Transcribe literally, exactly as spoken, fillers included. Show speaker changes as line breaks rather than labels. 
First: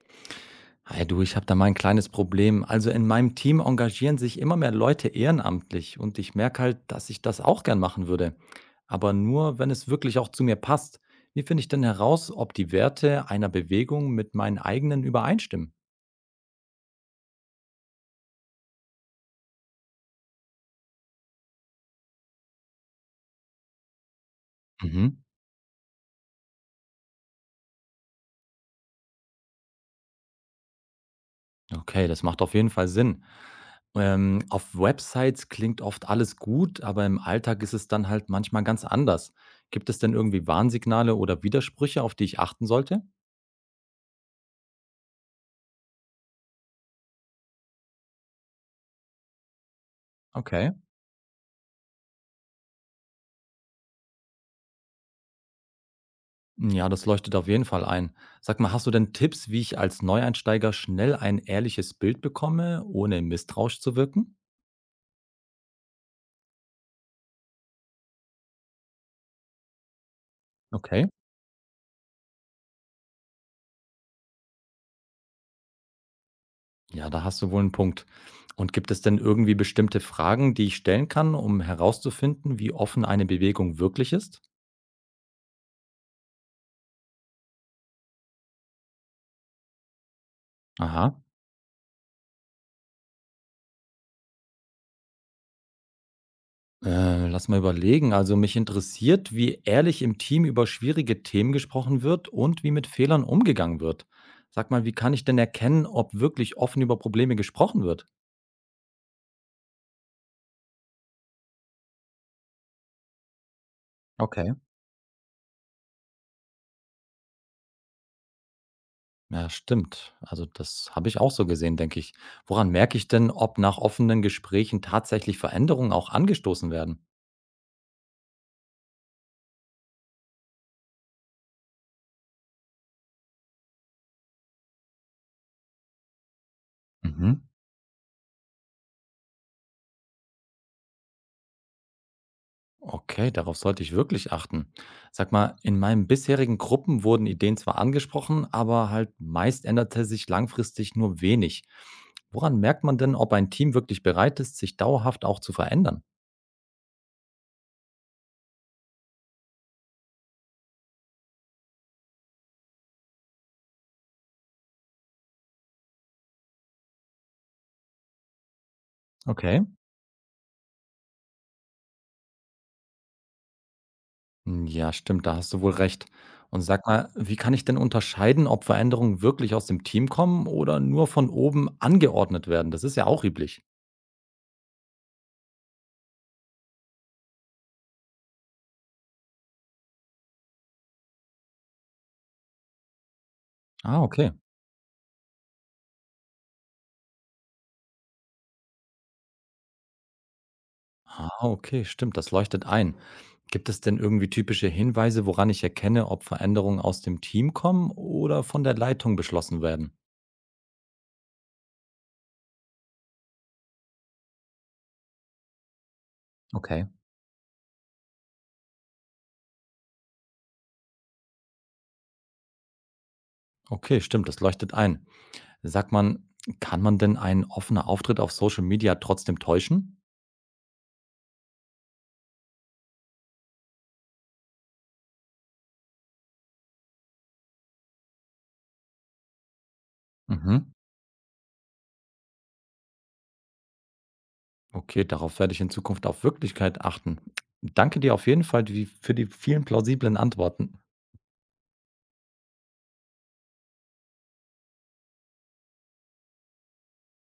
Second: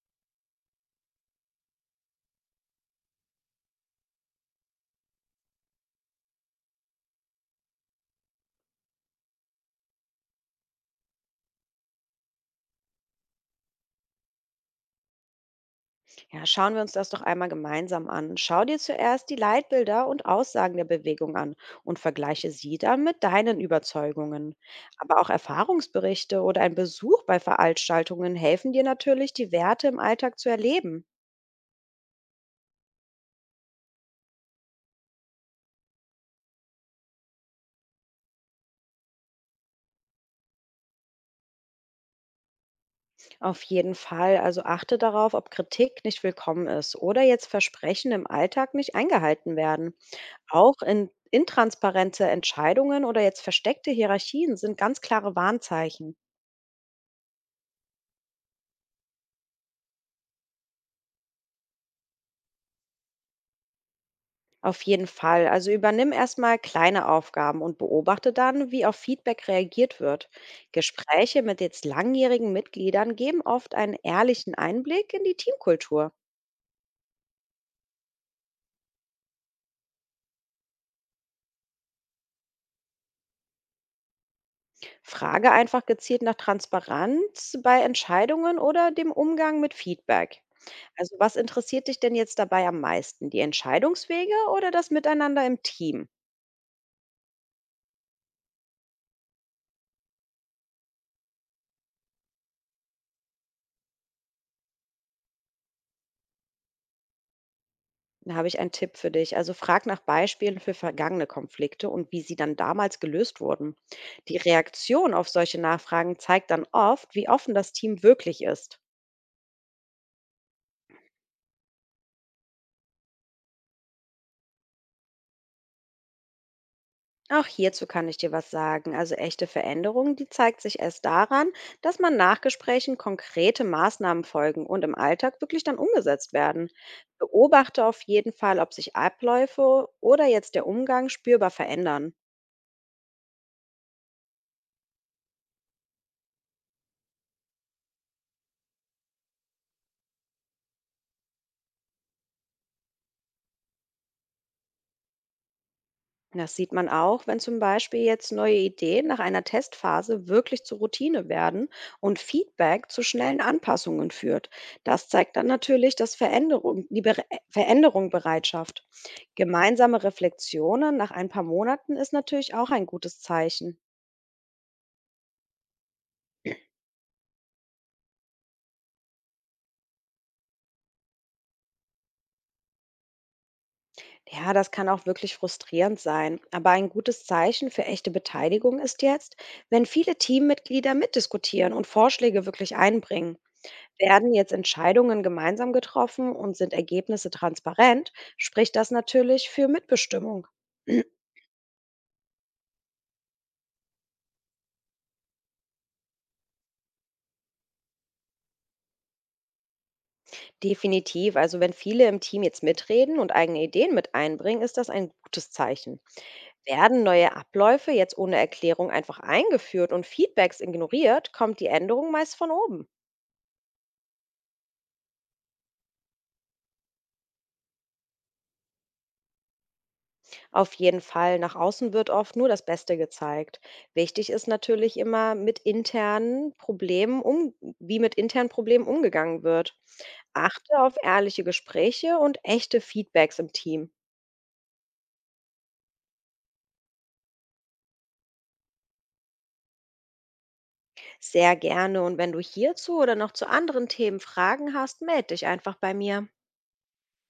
Hi du, ich habe da mal ein kleines Problem. Also in meinem Team engagieren sich immer mehr Leute ehrenamtlich und ich merke halt, dass ich das auch gern machen würde. Aber nur, wenn es wirklich auch zu mir passt. Wie finde ich denn heraus, ob die Werte einer Bewegung mit meinen eigenen übereinstimmen?
Ja, schauen wir uns das doch einmal gemeinsam an. Schau dir zuerst die Leitbilder und Aussagen der Bewegung an und vergleiche sie dann mit deinen Überzeugungen.
Mhm.
Aber auch Erfahrungsberichte oder ein Besuch bei Veranstaltungen helfen dir natürlich, die Werte im Alltag zu erleben.
Okay, das macht auf jeden Fall Sinn. Ähm, auf Websites klingt oft alles gut, aber im Alltag ist es dann halt manchmal ganz anders. Gibt es denn irgendwie Warnsignale oder Widersprüche, auf die ich achten sollte?
Auf jeden Fall, also achte darauf, ob Kritik nicht willkommen ist oder jetzt Versprechen im Alltag nicht eingehalten werden.
Okay.
Auch in intransparente Entscheidungen oder jetzt versteckte Hierarchien sind ganz klare Warnzeichen.
Ja, das leuchtet auf jeden Fall ein. Sag mal, hast du denn Tipps, wie ich als Neueinsteiger schnell ein ehrliches Bild bekomme, ohne misstrauisch zu wirken?
Auf jeden Fall. Also übernimm erstmal kleine Aufgaben und beobachte dann, wie auf Feedback reagiert wird.
Okay,
Gespräche mit jetzt langjährigen Mitgliedern geben oft einen ehrlichen Einblick in die Teamkultur.
ja, da hast du wohl einen Punkt. Und gibt es denn irgendwie bestimmte Fragen, die ich stellen kann, um herauszufinden, wie offen eine Bewegung wirklich ist?
Frage einfach gezielt nach Transparenz bei Entscheidungen oder dem Umgang mit Feedback. Also
Aha,
was interessiert dich denn jetzt dabei am meisten? Die Entscheidungswege oder das Miteinander im Team?
äh, lass mal überlegen. Also mich interessiert, wie ehrlich im Team über schwierige Themen gesprochen wird und wie mit Fehlern umgegangen wird. Sag mal, wie kann ich denn erkennen, ob wirklich offen über Probleme gesprochen wird?
Da habe ich einen Tipp für dich. Also frag nach Beispielen für vergangene Konflikte und wie sie dann damals gelöst wurden. Die
Okay.
Reaktion auf solche Nachfragen zeigt dann oft, wie offen das Team wirklich ist.
Ja, stimmt. Also das habe ich auch so gesehen, denke ich. Woran merke ich denn, ob nach offenen Gesprächen tatsächlich Veränderungen auch angestoßen werden?
Auch hierzu kann ich dir was sagen. Also echte Veränderung, die zeigt sich erst daran, dass man nach Gesprächen konkrete Maßnahmen folgen und im Alltag wirklich dann umgesetzt werden.
Mhm.
Beobachte auf jeden Fall, ob sich Abläufe oder jetzt der Umgang spürbar verändern.
Okay, darauf sollte ich wirklich achten. Sag mal, in meinen bisherigen Gruppen wurden Ideen zwar angesprochen, aber halt meist änderte sich langfristig nur wenig. Woran merkt man denn, ob ein Team wirklich bereit ist, sich dauerhaft auch zu verändern?
Das sieht man auch, wenn zum Beispiel jetzt neue Ideen nach einer Testphase wirklich zur Routine werden und Feedback zu schnellen Anpassungen führt. Das zeigt dann natürlich, dass Veränderung, die Bere Veränderung Bereitschaft.
Okay.
Gemeinsame Reflexionen nach ein paar Monaten ist natürlich auch ein gutes Zeichen.
Hm, ja, stimmt, da hast du wohl recht. Und sag mal, wie kann ich denn unterscheiden, ob Veränderungen wirklich aus dem Team kommen oder nur von oben angeordnet werden? Das ist ja auch üblich.
Ja, das kann auch wirklich frustrierend sein. Aber ein gutes Zeichen für echte Beteiligung ist jetzt, wenn viele Teammitglieder mitdiskutieren und Vorschläge wirklich einbringen.
Ah, okay.
Werden jetzt Entscheidungen gemeinsam getroffen und sind Ergebnisse transparent, spricht das natürlich für Mitbestimmung.
Ah, okay, stimmt, das leuchtet ein. Gibt es denn irgendwie typische Hinweise, woran ich erkenne, ob Veränderungen aus dem Team kommen oder von der Leitung beschlossen werden?
Definitiv, also wenn viele im Team jetzt mitreden und eigene Ideen mit einbringen, ist das ein gutes Zeichen.
Okay.
Werden neue Abläufe jetzt ohne Erklärung einfach eingeführt und Feedbacks ignoriert, kommt die Änderung meist von oben.
Okay, stimmt, das leuchtet ein. Sagt man, kann man denn einen offener Auftritt auf Social Media trotzdem täuschen?
Auf jeden Fall, nach außen wird oft nur das Beste gezeigt. Wichtig ist natürlich immer mit internen Problemen um, wie mit internen Problemen umgegangen wird.
Mhm.
Achte auf ehrliche Gespräche und echte Feedbacks im Team.
Okay, darauf werde ich in Zukunft auf Wirklichkeit achten. Danke dir auf jeden Fall die für die vielen plausiblen Antworten.
Sehr gerne und wenn du hierzu oder noch zu anderen Themen Fragen hast, melde dich einfach bei mir.